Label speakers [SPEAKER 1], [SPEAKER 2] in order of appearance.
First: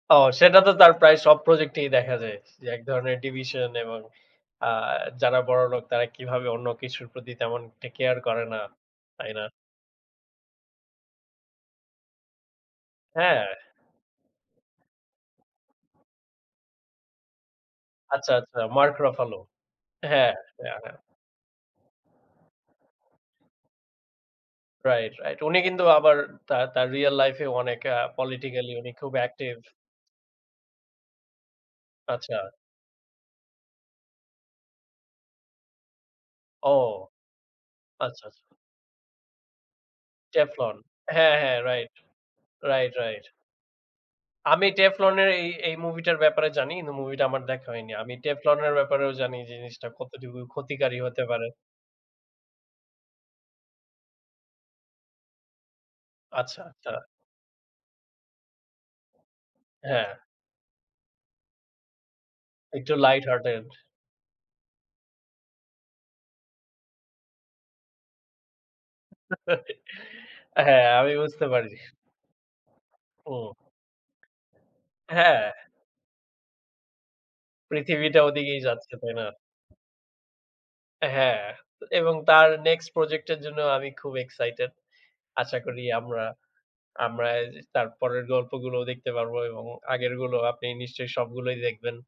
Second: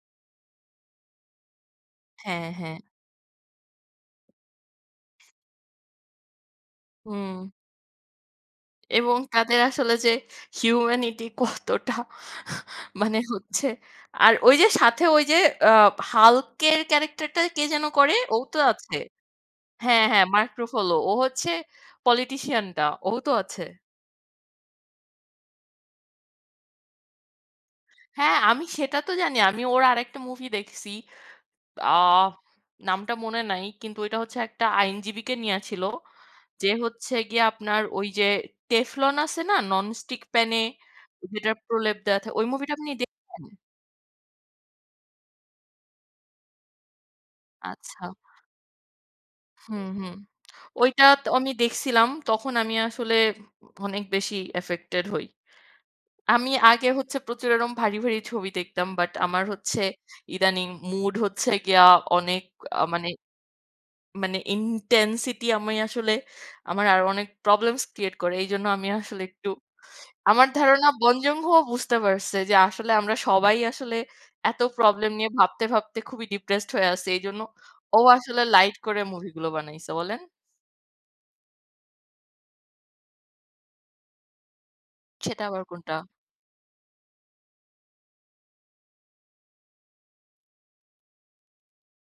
[SPEAKER 1] ও সেটাতো তার প্রায় সব প্রজেক্ট-এই দেখা যায়।
[SPEAKER 2] হ্যাঁ,
[SPEAKER 1] যে
[SPEAKER 2] হ্যাঁ।
[SPEAKER 1] এক ধরনের ডিভিশন এবং আ যারা বড়লোক তারা কিভাবে অন্য কিছুর প্রতি
[SPEAKER 2] উম
[SPEAKER 1] তেমন একটা কেয়ার করে না।
[SPEAKER 2] এবং
[SPEAKER 1] তাই না?
[SPEAKER 2] তাদের আসলে যে হিউম্যানিটি কতটা, মানে
[SPEAKER 1] হ্যাঁ।
[SPEAKER 2] হচ্ছে? আর ওইযে সাথে ওইযে, আ হাল্কের ক্যারেক্টার-টা কে যেন করে?
[SPEAKER 1] আচ্ছা,
[SPEAKER 2] ও তো
[SPEAKER 1] আচ্ছা, মার্ক
[SPEAKER 2] আছে।
[SPEAKER 1] রাফেলো।
[SPEAKER 2] হ্যাঁ, হ্যাঁ,
[SPEAKER 1] হ্যাঁ,
[SPEAKER 2] মার্ক
[SPEAKER 1] অ্যা
[SPEAKER 2] রাফেলো।
[SPEAKER 1] হ্যাঁ।
[SPEAKER 2] ও হচ্ছে পলিটিশিয়ান-টা। ও তো আছে।
[SPEAKER 1] Right, right. উনি কিন্তু আবার তার, তার রিয়েল লাইফে অনেক আ
[SPEAKER 2] হ্যাঁ, আমি
[SPEAKER 1] পোলিটিকলি উনি খুব
[SPEAKER 2] সেটাতো জানি।
[SPEAKER 1] অ্যাক্টিভ।
[SPEAKER 2] আমি ওর আরেকটা মুভিদেখছি। আ
[SPEAKER 1] আচ্ছা।
[SPEAKER 2] নামটা মনে নাই। কিন্তু ওইটা হচ্ছে একটা আইনজীবীকে নিয়া ছিল। যে
[SPEAKER 1] ও!
[SPEAKER 2] হচ্ছে গিয়া আপনার ওইযে
[SPEAKER 1] আচ্ছা, আচ্ছা।
[SPEAKER 2] টেফলন আছে না, ননস্টিক প্যানে
[SPEAKER 1] টেফলন? হ্যাঁ,
[SPEAKER 2] যেটার
[SPEAKER 1] হ্যাঁ, রাইট,
[SPEAKER 2] প্রলেপ দেওয়া থাকে, ওই movie-টা আপনি
[SPEAKER 1] রাইট, রাইট।
[SPEAKER 2] দেখছেন?
[SPEAKER 1] আমি টেফলনের এই, এই মুভিটার ব্যাপারে জানি কিন্তু মুভিটা আমার দেখা হয়নি।
[SPEAKER 2] আচ্ছা।
[SPEAKER 1] আমি টেফলনের ব্যাপারেও জানি
[SPEAKER 2] হুম,
[SPEAKER 1] জিনিসটা
[SPEAKER 2] হুম।
[SPEAKER 1] কতটুকু ক্ষতিকারী হতে
[SPEAKER 2] ওইটাতো
[SPEAKER 1] পারে।
[SPEAKER 2] আমি দেখছিলাম। তখন আমি আসলে, অনেক বেশি অ্যাফেক্টেড্ হই। আমি
[SPEAKER 1] আচ্ছা,
[SPEAKER 2] আগে
[SPEAKER 1] আচ্ছা।
[SPEAKER 2] হচ্ছে প্রচুর এরকম ভারী, ভারী ছবি দেখতাম। বাট আমার হচ্ছে,
[SPEAKER 1] হ্যাঁ।
[SPEAKER 2] ইদানিং মুড হচ্ছে গিয়া অনেক আ
[SPEAKER 1] একটু
[SPEAKER 2] মানে,
[SPEAKER 1] লাইট-হার্টেড।
[SPEAKER 2] মানে ইনটেনসিটি আমি আসলে আমার আরও অনেক প্রবলেমস্ ক্রিয়েট্ করে। এইজন্য আমি আসলে একটু আমার
[SPEAKER 1] হ্যাঁ,
[SPEAKER 2] ধারণা
[SPEAKER 1] আমি
[SPEAKER 2] বং
[SPEAKER 1] বুঝতে
[SPEAKER 2] জুন-হো
[SPEAKER 1] পারছি।
[SPEAKER 2] বুঝতে পারছে যে আসলে আমরা
[SPEAKER 1] হুম।
[SPEAKER 2] সবাই আসলে এত প্রবলেম নিয়ে
[SPEAKER 1] হ্যাঁ।
[SPEAKER 2] ভাবতে, ভাবতে খুবই ডিপ্রেসড্ হয়ে আছি। এইজন্য ও
[SPEAKER 1] পৃথিবীটা
[SPEAKER 2] আসলে
[SPEAKER 1] ওদিকেই
[SPEAKER 2] লাইট
[SPEAKER 1] যাচ্ছে,
[SPEAKER 2] করে
[SPEAKER 1] তাই না?
[SPEAKER 2] মুভিগুলো বানাইছে, বলেন!
[SPEAKER 1] অ্যা হ্যাঁ এবং তার নেক্সট প্রজেক্ট-এর জন্য আমি খুব এক্সাইটেড।
[SPEAKER 2] সেটা
[SPEAKER 1] আশা
[SPEAKER 2] আবার
[SPEAKER 1] করি
[SPEAKER 2] কোনটা?
[SPEAKER 1] আমরা, আমরা এইযে তার পরের গল্পগুলোও দেখতে পারবো এবং আগেরগুলো আপনি নিশ্চয়ই সবগুলোই দেখবেন।